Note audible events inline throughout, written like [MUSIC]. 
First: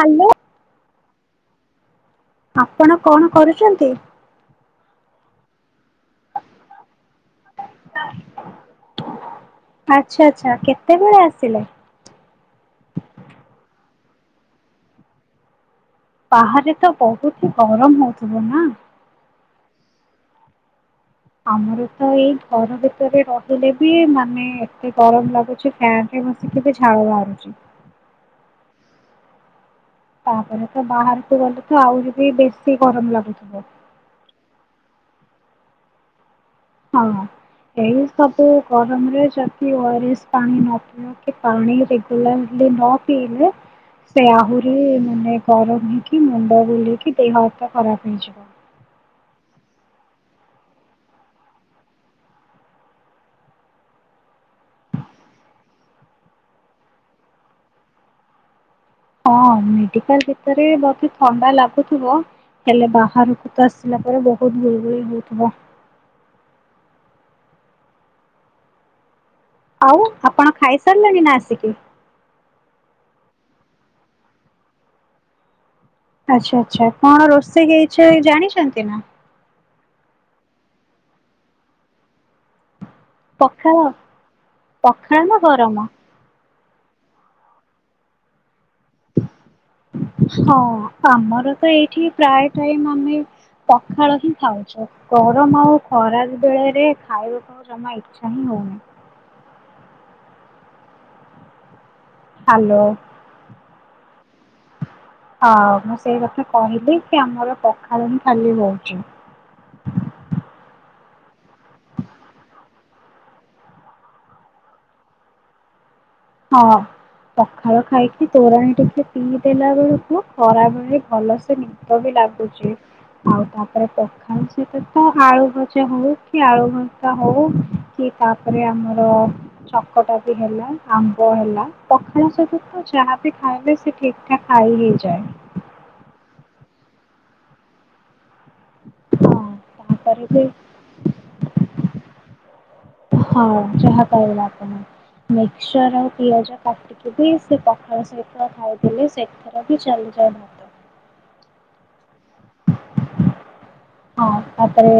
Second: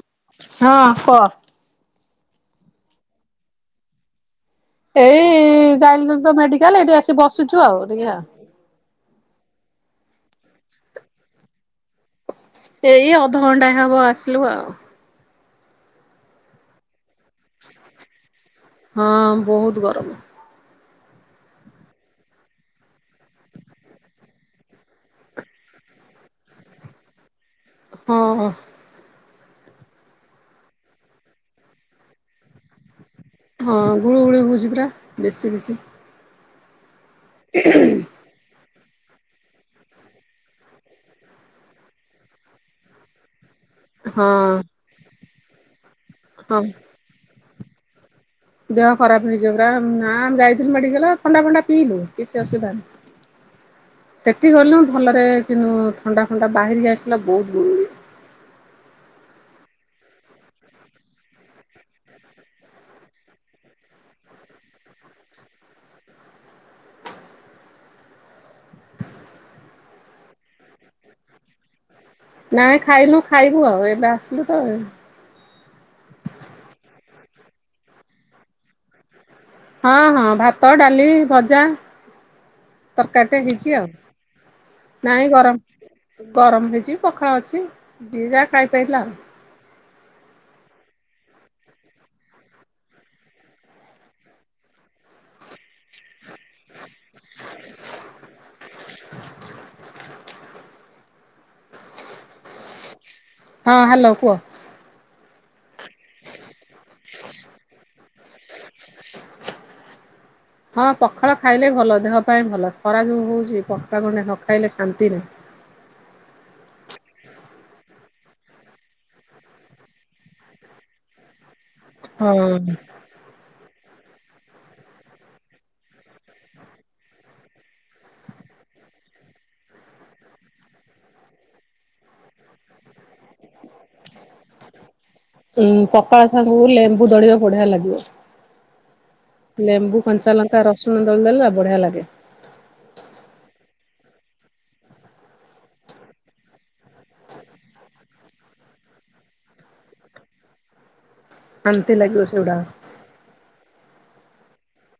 Hello. ହଁ କଅ। ଆପଣ କଣ କରୁଚନ୍ତି? ଏଇ ଯାଇଲୁ ତ ମେଡିକାଲ ଏଇଠି ଆସି ବସିଛୁ ଆଉ ଟିକେ ଆଉ। ଆଛା ଆଚ୍ଛା କେତେବେଳେ ଆସିଲେ? ସେଇ ଅଧଘଣ୍ଟା ହେବ ଆସିଲୁ ଆଉ। ବାହାରେ ତ ବହୁତି ଗରମ ହଉଥିବ ନା। ହଁ ବହୁତ ଗରମ। ଆମର ତ ଏଇ ଘର ଭିତରେ ରହିଲେ ବି ମାନେ ଏତେ ଗରମ ଲାଗୁଚି। ଫ୍ୟାନ ରେ ବସିକି ବି ଝାଳ ବାହାରୁଚି। ହଁ ହଁ। ତାପରେ ତ ବାହାରକୁ ଗଲେ ତ ଆହୁରି ବି ବେଶୀ ଗରମ ଲାଗୁଥୁବ। ହଁ ଗୁଳୁ ଗୁଳି ହେଉଛି ପୁରା ବେଶୀ ବେଶୀ। ହଁ ଏଇ ସବୁ ଗରମରେ ଯଦି ଓଆରେସ ପାଣି ନ ପିଇ ଅ କି ପାଣି ରେଗୁଲାର୍ଲି ନ ପିଇଲେ ସେ ହଁ। ଆହୁରି ମାନେ ଗରମ ହେଇକି ହଁ ମୁଣ୍ଡ ବୁଲେଇକି ଦେହ ହାତ ଖରାପ ହେଇଯିବ। ଦେହ ଖରାପ ହେଇଯିବ ପୁରା ନା ଆମେ ଯାଇଥିଲୁ ମେଡିକାଲ ଥଣ୍ଡା ଫଣ୍ଡା ପିଇଲୁ କିଛି ଅସୁବିଧା ନାଇଁ। ସେଠି ଗଲୁ ଉଁ ଭଲରେ କିନ୍ତୁ ଥଣ୍ଡା ଫଣ୍ଡା ବାହାରିକି ଆସିଲା ବହୁତ ଗୁଳୁ ଗୁଳି। ହଁ ମେଡିକାଲ ଭିତରେ ବତି ଥଣ୍ଡା ଲାଗୁଥିବ। ହେଲେ ବାହାରକୁ ତ ଆସିଲା ପରେ ବହୁତ ଗୁଳିଗୁଳି ହଉଥିବ। ଆଉ ଆପଣ ଖାଇସାରିଲେଣି ନା ଆସିକି? ନାଇଁ ଖାଇନୁ ଖାଇବୁ ଆଉ ଏବେ ଆସିଲୁ ତ ଏ ଆଚ୍ଛା ଆଚ୍ଛା କଣ ରୋଷେଇ ହେଇଚି ଜାଣିଚନ୍ତି ନା? ହଁ ହଁ ଭାତ ଡାଲି ଭଜା। ତରକାରୀ ଟେ ହେଇଚି ପଖାଳ। ଆଉ ପଖାଳ ନାଇଁ ନା ଗରମ ଗରମ ହେଇଚି ପଖାଳ ଅଛି ଯିଏ ଯା ଖାଇପାରିଲା ଆଉ। ହଁ ଆମର ତ ଏଇଠି ପ୍ରାୟ ଟାଇମ ଆମେ ପଖାଳ ହିଁ ଖାଉଚୁ ଗରମ ଆଉ ଖରା ବେଳରେ ଖାଇବାକୁ ଜମା ଇଚ୍ଛା ହିଁ ହଉନି। ହାଲୋ। ହଁ ହ୍ୟାଲୋ କୁଅ। ହଉ ମୁଁ ସେଇ କଥା କହିଲି କି ଆମର ପାଖାଳ ହିଁ ଖାଲି ହଉଛି। ହଁ ପଖାଳ ଖାଇଲେ ଭଲ ଦେହ ପାଇଁ ଭଲ ଖରା ଯେଉ ହଉଛି ପଖାଳ ଗଣ୍ଡେ ନ ଖାଇଲେ ଶାନ୍ତି ନାହିଁ। ହଁ। ପଖଳ ଖାଇକି ତୋରନି ଟିକେ ପିଇ ଦେଲା ବେଳକୁ ଖରାବେଳେ ଭଲସେ ନି ତ ବି ହଁ ଲାଗୁଛି। ଆଉ ତାପରେ ପଖାଳ ସହିତ ତ ଆଳୁ ଭଜା ହଉ କି ଆଳୁ ଭଜା ହଉ। କି ତାପରେ ଆମର ଚକଟା ବି ହେଲା। ଆମ୍ବ ହେଲା ପଖାଳ ସବୁ ତ ଯାହା ବିି ଖାଇଲେ ସେ ଠିକ ଠାକ ଖାଇହେଇଯାଏ। ଉଁ ପଖଳ ସାଙ୍ଗୁ ଲେମ୍ବୁ ଦଳିବା ବଢିଆ ଲାଗିବ। ହଁ ଲେମ୍ବୁ ତାପରେ କଞ୍ଚା ବି ଲଙ୍କା ରସୁଣ ଦଳିଦଲା ବଢିଆ ଲାଗେ। ହଁ ଯାହା କହିଁଲ ଆଣ ମିକସଚର ଆଉ ପିଆଜ ସେ ବି ସେ ପଖାଳ ସହିତ ଖାଇଥିଲେ ସେଥିର ବି ଚାଲିଯାଉନାନ୍ତି। ଶାନ୍ତି ଲାଗିବ ସେଗୁଡାକ। ହଁ ତାପରେ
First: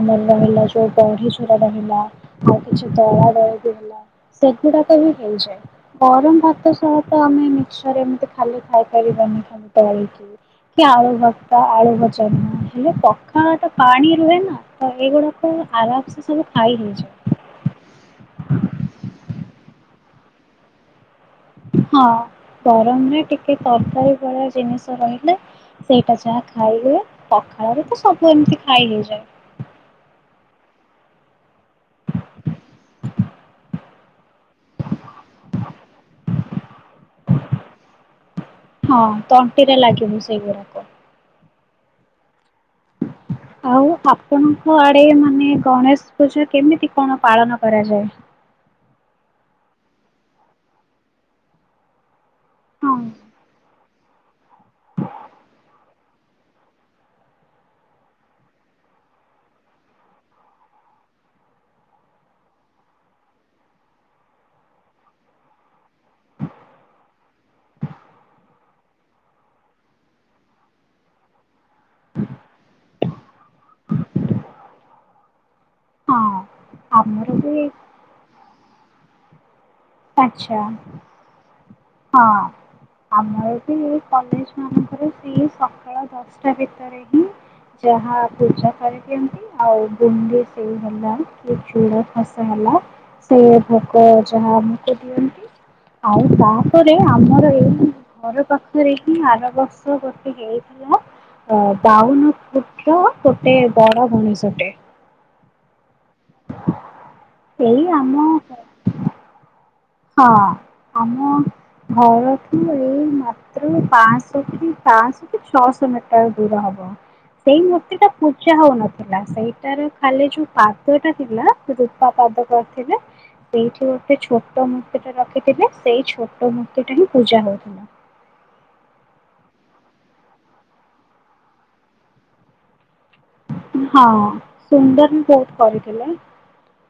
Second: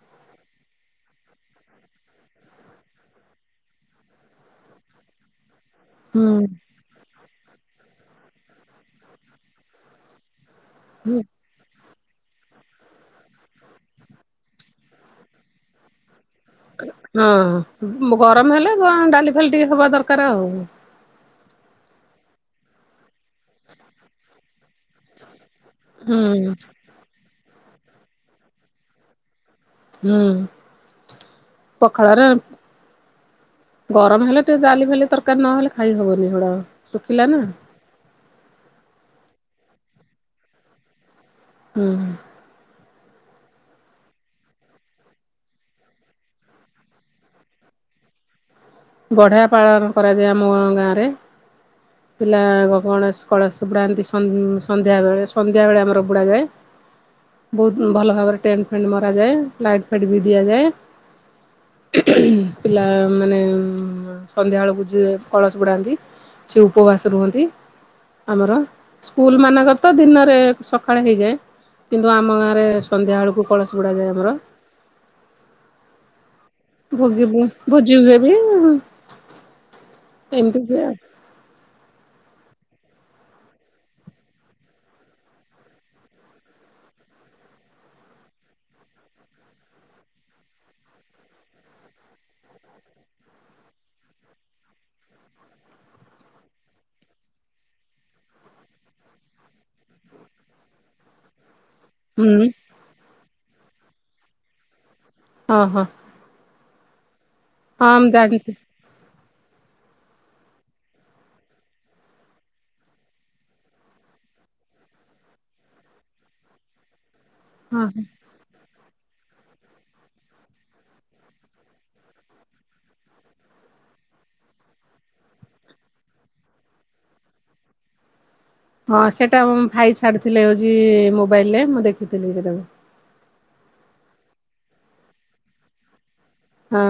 ଆମର ରହିଲା ଯୋଉ ବଢି ଚୁରା ରହିଲା ଆଉ କିଛି ଦଳାଦଲି ବି ହେଲା। ସେଗୁଡାକ ବି ହେଇଯାଏ। ହୁଁ ଗରମ ଭାତ ସହ ତ ଆମେ ମିକ୍ସର ଏମିତି ଖାଲି ଖାଇପାରିବାନି ଦଳିକି। କି ଆଳୁ ଭର୍ତା ଆଳୁ ଭଜା ନୁହ ହେଲେ ହ ତ ପାଣି ରୁହେ ନା ତ ଏଇଗୁଡାକୁ ଆରାମସେ ସବୁ ଖାଇ ହେଇଯାଏ। ହଁ ଗରମ ହେଲେ ଡାଲି ଫାଲି ଟିକେ ହେବା ଦରକାର ଆଉ। ହଁ ଗରମରେ ଟିକେ ତରକାରୀ ଭଳିଆ ଜିନିଷ ରହିଲେ। ସେଇଟା ଯାହା ହୁଁ। ଖାଇ ହୁଏ। ପଖାଳରେ ତ ସବୁ ଏମିତି ଖାଇ ହେଇଯାଏ। ହୁଁ ପଖାଳରେ ଗରମ ହେଲେ ଟିକେ ଜା ଫାଲି ତରକାରୀ ନହେଲେ ଖାଇ ହବନି ହେଗୁଡା ଶୁଖିଲା ନା। ହଁ ତଣ୍ଟିରେ ଲାଗିବ ସେଇଗୁଡାକ। ହୁଁ। ଆଉ ଆପଣଙ୍କ ଆଡେ ମାନେ ଗଣେଶ ପୂଜା କେମିତି କଣ ପାଳନ କରାଯାଏ? ବଢିଆ ପାଳନ କରାଯାଏ ଆମ ଗାଁରେ। ପିଲା ହଁ। ଗଣେଶ କଳସ ବୁଡାନ୍ତି ସନ୍ ସନ୍ଧ୍ୟାବେଳେ ସନ୍ଧ୍ୟା ବେଳେ ଆମର ବୁଡା ଯାଏ। ବହୁତ ଭଲ ଭାବରେ ଟେଣ୍ଟ ଫେଣ୍ଟ ମରା ଯାଏ। ଲାଇଟ ଫାଇଟ ବି ଦିଆଯାଏ। ପିଲା ମାନେ ଉ ସନ୍ଧ୍ୟାବେଳକୁ ଯିଏ କଳସ ବୁଡାନ୍ତି ସେ ଉପବାସ ରୁହନ୍ତି ଆମର ସ୍କୁଲ ମାନଙ୍କର ତ ଦିନରେ ସକାଳେ ହେଇଯାଏ। କିନ୍ତୁ ଆମ ଗାଁରେ ସନ୍ଧ୍ୟାବେଳକୁ କଳସ ବୁଡ଼ାଯାଏ ଆମର। ହଁ ଆମର ଭୋଗିବ ବି ଭୋଜି ହୁଏ ବି। ଏମିତି ଆଚ୍ଛା ହୁଏ ଆଉ ହଁ। ଆମର ବି କଲେଜ ମାନଙ୍କରେ ସେଇ ସକାଳ ଦଶଟା ଭିତରେ ହିଁ ଯାହା ପୂଜା କରିଦିଅନ୍ତି। ଆଉ ବୁନ୍ଦୀ ସେଓ ହେଲା କି ଚୁଡ଼ା ଘସା ହେଲା ସେ ଭୋଗ ଯାହା ଆମକୁ ଦିଅନ୍ତି। ଆଉ ତାପରେ ଆମର ଏଇ ଘର ପାଖରେ ହିଁ ଆର ବର୍ଷ ଗୋଟେ ହେଇଥିଲା ଅ ବାଉ ହୁଁ। ଗୋଟେ ବଡ ଗଣେଶ ଟେ ହଁ ହଁ। [INAUDIBLE] ହଁ ମୁଁ ଆମ ଜାଣିଛି। ହଁ ଆମ ଘରଠୁ ଏଇ ମାତ୍ର ପାଁ ଶହ କି ଛଅଶହ ମିଟର ଦୂର ହବ। [INAUDIBLE] ସେଇ ମୂର୍ତ୍ତି ଟା ପୂ ଜା ହଉନଥିଲା ସେଇଟାର ଖାଲି ଯୋଉ ପାଦଟା ଥିଲା ରୂପା ପାଦ କରିଥିଲେ ସେଇଠି ଗୋଟେ ଛୋଟ ମୂର୍ତ୍ତି ଟା ରଖିଥିଲେ ସେଇ ଛୋଟ ମୂର୍ତ୍ତି ଟା ହିଁ ପୂଜା ହଉଥିଲା। ହଁ ସେଇଟା ମୋ ଭାଇ ଛାଡ଼ିଥିଲେ ହଉଛି ମୋବାଇଲରେ ମୁଁ ଦେଖିଥିଲି ସେଇଟାକୁ। ହଁ ସୁନ୍ଦର ବି ବହୁତ କରିଥିଲେ। ହଁ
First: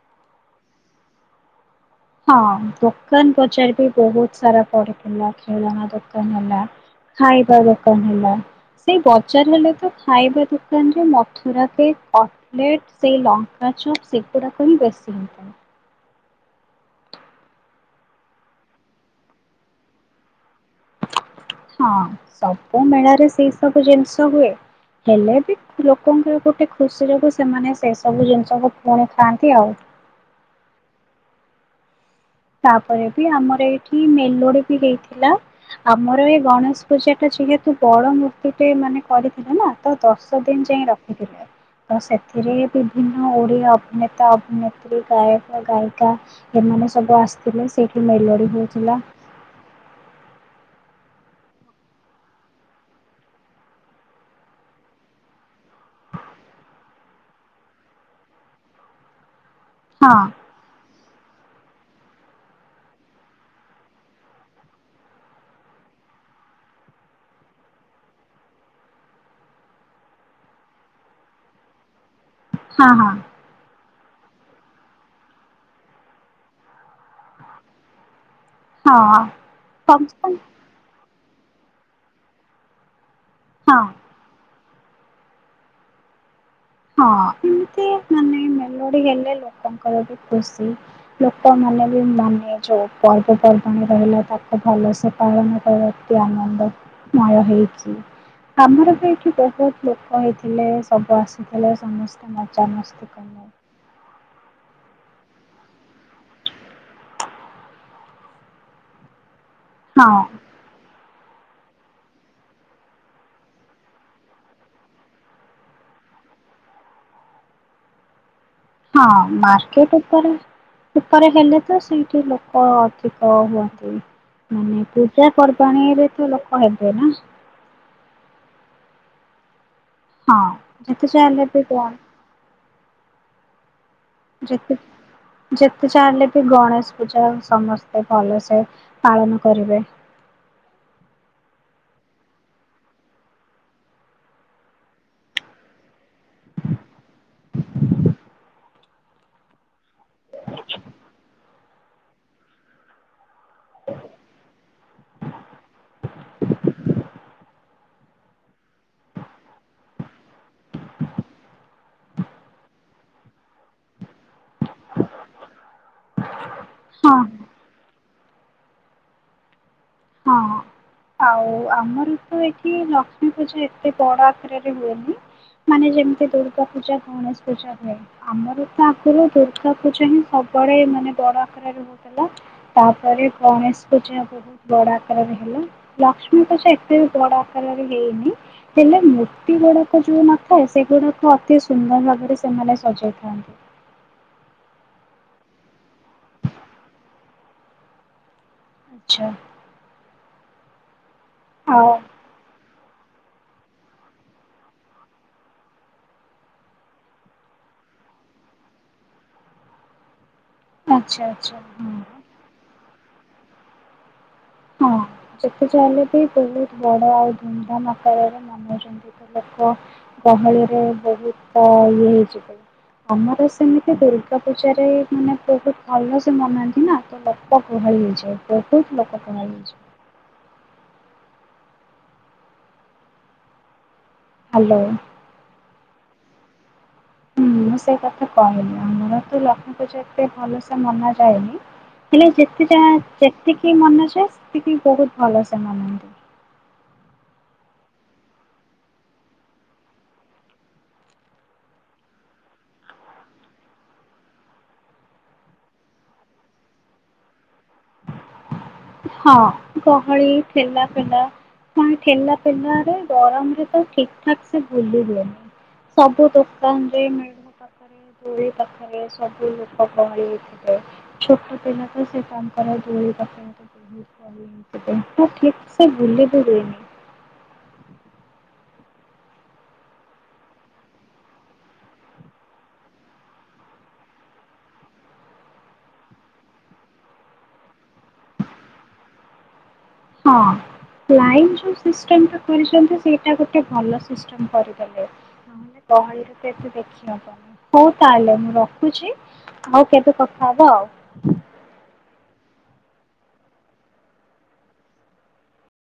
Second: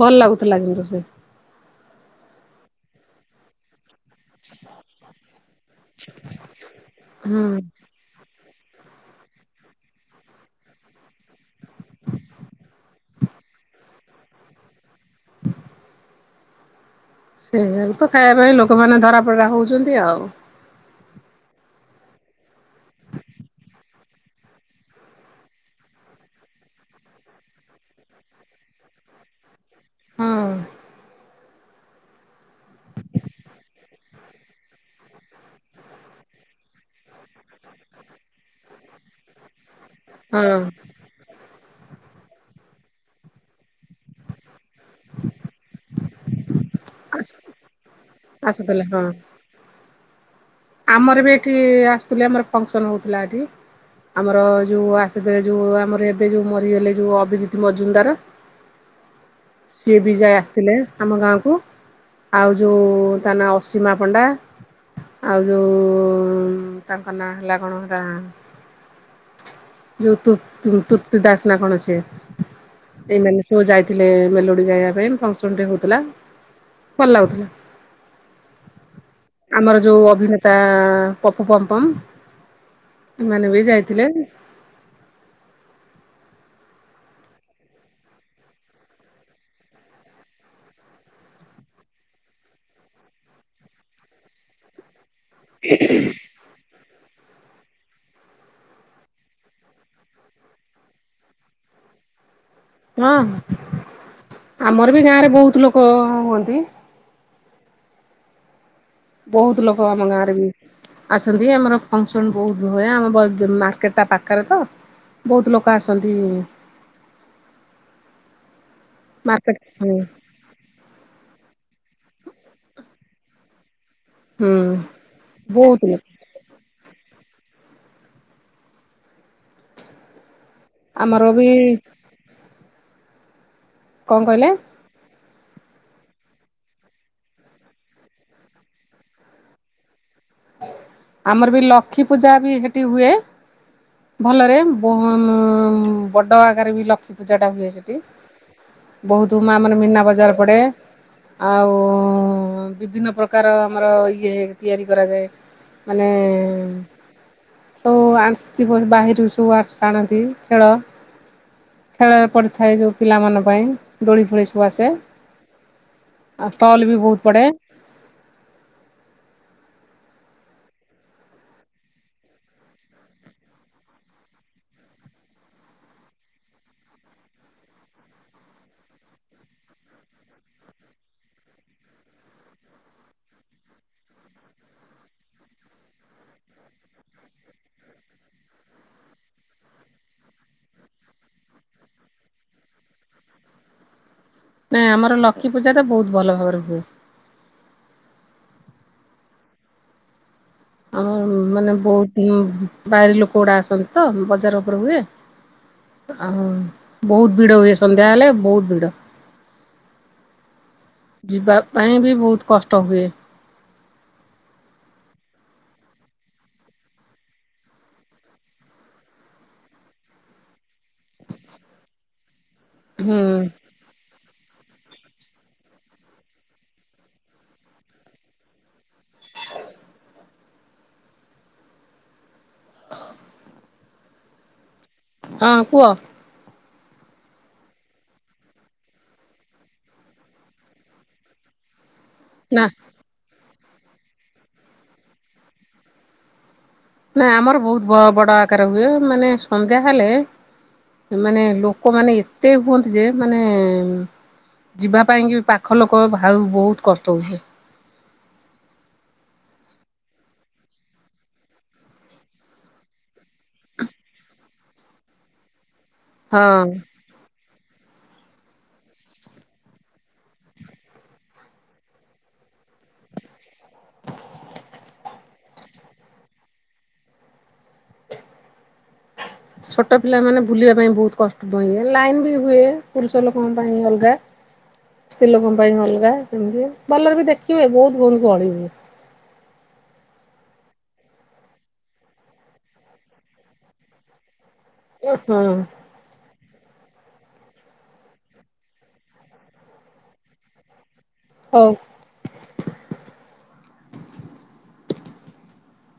ଭଲ ଲାଗୁଥିଲା କିନ୍ତୁ ସେ ହଁ ଦୋକାନ ବଜାର ବି ବହୁତ ସାରା ପଡିଥିଲା ଖେଳନା ଦୋକାନ ହେଲା ହୁଁ। ଖାଇବା ଦୋକାନ ହେଲା। ସେଇ ବଜାର ହେଲେ ତ ଖାଇବା ଦୋକାନରେ ମଥୁରା କେକ ଅ ଲେଟ ସେ ଲଙ୍କାଚପ ସେଗୁଡ଼ାକ ହିଁ ବେଶୀ। ସେଇଆକୁ ତ ଖାଇବା ପାଇଁ ଲୋକମାନେ ଧରାପରା ହଉଛନ୍ତି ଆଉ। ହଁ ସବୁ ମେଳାରେ ସେଇ ସବୁ ଜିନିଷ ହୁଏ। ହେଲେ ବି ଲୋକଙ୍କର ଗୋଟେ ଖୁସି ଯୋଗୁ ସେମାନେ ସେ ସବୁ ଜିନିଷକୁ ପୁଣି ଖାଆନ୍ତି ଆଉ। ହଁ ତାପରେ ବି ଆମର ଏଇଠି ମେଲୋଡି ବି ହେଇଥିଲା। ଆମର ଏଇ ଗଣେଶ ପୂଜା ଟା ଯେହେତୁ ବଡ ମୂର୍ତ୍ତି ଟେ ମାନେ କରିଥିଲେ ନା ତ ଦଶ ହଁ ଦିନ ଯାଏ ର ଖିଥିଲେ। ତ ସେଥିରେ ବିଭିନ୍ନ ଓଡ଼ିଆ ଅଭିନେତା ଅଭିନେତ୍ରୀ ଗାୟକ ଗାୟିକା ଏମାନେ ସବୁ ଆସ ଆସିଥିଲେ ସେଇଠି ମେଲୋଡି ଆସୁଥିଲେ ହଉଥିଲା। ହଁ ଆମର ବି ଏଠି ଆସୁଥିଲେ ଆମର ଫଙ୍କସନ ହଉଥିଲା ଏଠି। ଆମର ଯୋଉ ଆସିଥିଲେ ଯୋଉ ଆମର ଏବେ ଯୋଉ ମରିଗଲେ ଯୋଉ ଅଭିଜିତ ମଜୁନଦାର ସିଏ ବି ହଁ ଯାଇ ଆସିଥିଲେ ଆମ ଗାଁ କୁ ଆଉ ଯୋଉ ତା ନା ଅସୀମା ପଣ୍ଡା। ଆଉ ଯୋଉ ତାଙ୍କ ନାଁ ହେଲା କଣ ରା ଯୋଉ ତୃ-ତୃ-ତୃର୍ତୀ ଦାସ ନା କଣ ସେ ହଁ ହଁ ଏଇମାନେ ପୁଅ ଯାଇଥିଲେ ମେଲୋଡି ଗାଇବା ପାଇଁ ଫଙ୍କସନ ଟେ ହଉଥିଲା। ଭଲ ଲାଗୁଥିଲା ହଁ ଆମର ଯୋଉ ସମସ୍ତ ଅଭିନେତା ପପୁ ପମ୍ପମ୍ ଏମାନେ ବି ହଁ। ଯାଇଥିଲେ। ହଁ ଏମିତି ମାନେ ମେଲୋଡି ହେଲେ ଲୋକଙ୍କର ବି ଖୁସି। ଲୋକମାନେ ବି ମାନେ ଯୋଉ ପର୍ବପର୍ବାଣି ରହିଲା ତାକୁ ଭଲସେ ପାଳନ କରିବା ଅତି ଆନନ୍ଦ। ମୟ ହେଇଛି ଆମର ବି ଏଇଠି ବହୁତ ଲୋକ ହେଇଥିଲେ ସବୁ ଆସ ଥିଲେ ସମସ୍ତେ ହଁ ମଜାମସ୍ତି କଲେ। ଆମର ବି ଗାଁରେ ବହୁତ ଲୋକ ହୁଅନ୍ତି। ବହୁତ ଲୋକ ଆମ ହଁ ଗାଁରେ ବି ଆସନ୍ତି ଆମର ଫଙ୍କସନ୍ ବହୁତ ହୁଏ ଆମ ବଜା ମାର୍କେଟ ଟା ପାଖରେ ତ। ବହୁତ ଲୋକ ଆସନ୍ତି। ହଁ ମାର୍କେଟ ଉପରେ ଉପରେ ହେଲେ ତ ସେଇଠି ଲୋକ ଅଧିକ ହୁଅନ୍ତି। ହୁଁ ମାନେ ପୂଜା ବହୁତ ପର୍ବାଣୀ ଲୋକ ରେ ତ ଲୋକ ହେବେ ନା। ହଁ ଯେତେ ସୋୟା ଆମର ବି ହେଲେବି କମ୍। କଣ କହିଲେ ଯେତେ ଯେତେ ଯାହା ହେଲେବି ଗଣେଶ ପୂଜା ସମସ୍ତେ ଭଲସେ ପାଳନ କରିବେ। ଆମର ବି ଲଖୀ ପୂଜା ବି ସେଠି ହୁଏ। ଭଲରେ ବ-ଅ ବଡ ଆକାରେ ବି ଲକ୍ଷ୍ମୀ ପୂଜା ଟା ହୁଏ ସେଠି। ବହୁତ ମା ମାନେ ମିନା ବଜାର ପଡେ ଆଉ ବିଭିନ୍ନ ପ୍ର ପ୍ରକାର ଆମର ଇଏ ତିଆରି କରାଯାଏ ମାନେ ସବୁ ଆସିଥିବ ବାହିରୁ ସବୁ ଆସି ଆଣନ୍ତି ଖେଳ ଖେଳରେ ପଡ଼ିଥାଏ ଯୋଉ ପିଲାମାନ ପାଇଁ ଦୋଳି ଫୋଳି ସ ବୁ ଆସେ ଆଉ ଷ୍ଟଲ ବି ହଁ ବହୁତ ପଡେ। ହଁ। ଆଉ ଆମର ତ ଏଠି ଲକ୍ଷ୍ମୀ ପୂଜା ଏତେ ବଡ ଆତ୍ରରେ ହୁଏନି ମାନେ ଯେମିତି ଦୁର୍ଗା ପୂଜା ଗଣେଶ ପୂଜା ହୁଏ। ଆମର ତ ଆଗରୁ ଦୁର୍ଗା ପୂଜା ହିଁ ସବୁଆଡେ ମାନେ ବଡ ଆକାରରେ ହଉଥିଲା। ତାପରେ ଗଣେଶ ପୂଜା ବହୁ ବୋଡା ଆକାରରେ ହେଲା ଲକ୍ଷ୍ମୀ ତ ସେ ଏତେ ବୋଡ଼ା ଆକାରରେ ହେଇନି ହେଲେ ମୂର୍ତ୍ତି ଗୁଡ଼ାକ ଯଉ ନଥାଏ ସେଗୁଡ଼ାକ ଅତି ସୁନ୍ଦର ଭାବରେ ସେମାନେ ସଜାଇଥାନ୍ତି। ନାଇଁ ଆମର ଲକ୍ମୀ ପୂଜା ତ ବହୁତ ଭଲ ଭାବରେ ହୁଏ ଆଚ୍ଛା ଆମର ମାନେ ଆଉ ବହୁତ ବାହାରି ଲୋକ ଗୁଡା ଆସନ୍ତି ତ ବଜାର ଉପର ହୁଏ। ଆଓ ବହୁତ ଭିଡ ହୁଏ ସନ୍ଧ୍ୟା ହେଲେ ବହୁତ ଭିଡ ଆଚ୍ଛା ଯିବା ଆଚ୍ଛା ହଁ ପାଇଁ ବି ବହୁତ କଷ୍ଟ ହୁଏ। ହଁ ଯେତେ ଯା ହେଲେ ବି ବହୁତ ବଡ ଆଉ ଧୁମଧାମ ଆକାରରେ ମନଉଛନ୍ତି ବ ଲୋକ ଗହଳିରେ ବହୁତଅ -ଇଏ ହେଇଚି ହୁଁ ଆମର ସେମିତି ଦୁର୍ଗା ଦ ପୂଜାରେ ମାନେ ବହୁତ ଭଲ ସେ ମନାନ୍ତି ନା ତ ଲୋକ ଗୁହଳି ହେଇଯାଏ ବହୁତ ଲ ଣଛି [UNINTELLIGIBLE] ହ୍ୟାଲୋ ହଁ କୁହ ହୁଁ ମୁଁ ସେଇ କଥା କହିଲି ଆମର ତୁ ଲକ୍ଷ୍ମୀ ପୂଜା ଏତେ ଭଲସେ ମନା ଯାଏନି ହେଲେ ନା ଯେତେଟା ଯେତିକି ମନାଯାଏ ସେତିକି ବହୁତ ଭଲସେ ମନାନ୍ତି। ନା ଆମର ବହୁତ ବ ବଡ ଆକାର ହୁଏ ମାନେ ସନ୍ଧ୍ୟା ହେଲେ ମାନେ ଲୋକମାନେ ଏତେ ହୁଅନ୍ତି ଯେ ମାନେ ଯିବା ପାଇଁକି ବି ପାଖ ଲୋକ ଭାଉ ବହୁତ କଷ୍ଟ ହଉ ହଁ ଗହଳି ଠେଲା ପେଲା ମାନେ ଠେଲା ପେଲାରେ ଗରମ ରେ ତ ଠିକ ଠାକ ସେ ଭୁଲିହୁଏନି ସବୁ ହଁ। ଦୋକାନ ରେ ମିଳ ପୋରି ପାଖରେ ସବୁ ଲୋକ ଗହଳି ହେଇଥାଏ ଛୋଟ ପିନ ତ ସେ ମୁଁ ଠିକ ସେ ବୁଲି ବି ହୁଏନି। ଛୋଟ ପିଲାମାନେ ବୁଲିବା ପାଇଁ ବହୁତ କଷ୍ଟ ହୁଏ ଲାଇନ୍ ବି ହୁଏ ପୁରୁଷ ଲୋକଙ୍କ ପାଇଁ ଅଲଗା ସ୍ତ୍ରୀ ଲୋକଙ୍କ ପାଇଁ ଅଲଗା ସେମିତି ଭଲରେ ବି ଦେଖି ହୁଏ ବହୁତ ବହୁତ ଗଳି ହୁଏ। ହଁ ଲାଇନ ଯୋଉ ସିଷ୍ଟମ ଟା କରିଛନ୍ତି ସେଇଟା ଗୋଟେ ଭଲ ସିଷ୍ଟମ କରିପାରି ଉଁ ହୁଁ। ଗହଳିରେ ତ ଏତେ ଦେଖିଅ ହଉ ତାହେଲେ ମୁଁ ରଖୁଛି ଆଉ କେବେ କଥା ହବ ଆଉ। ହଉ।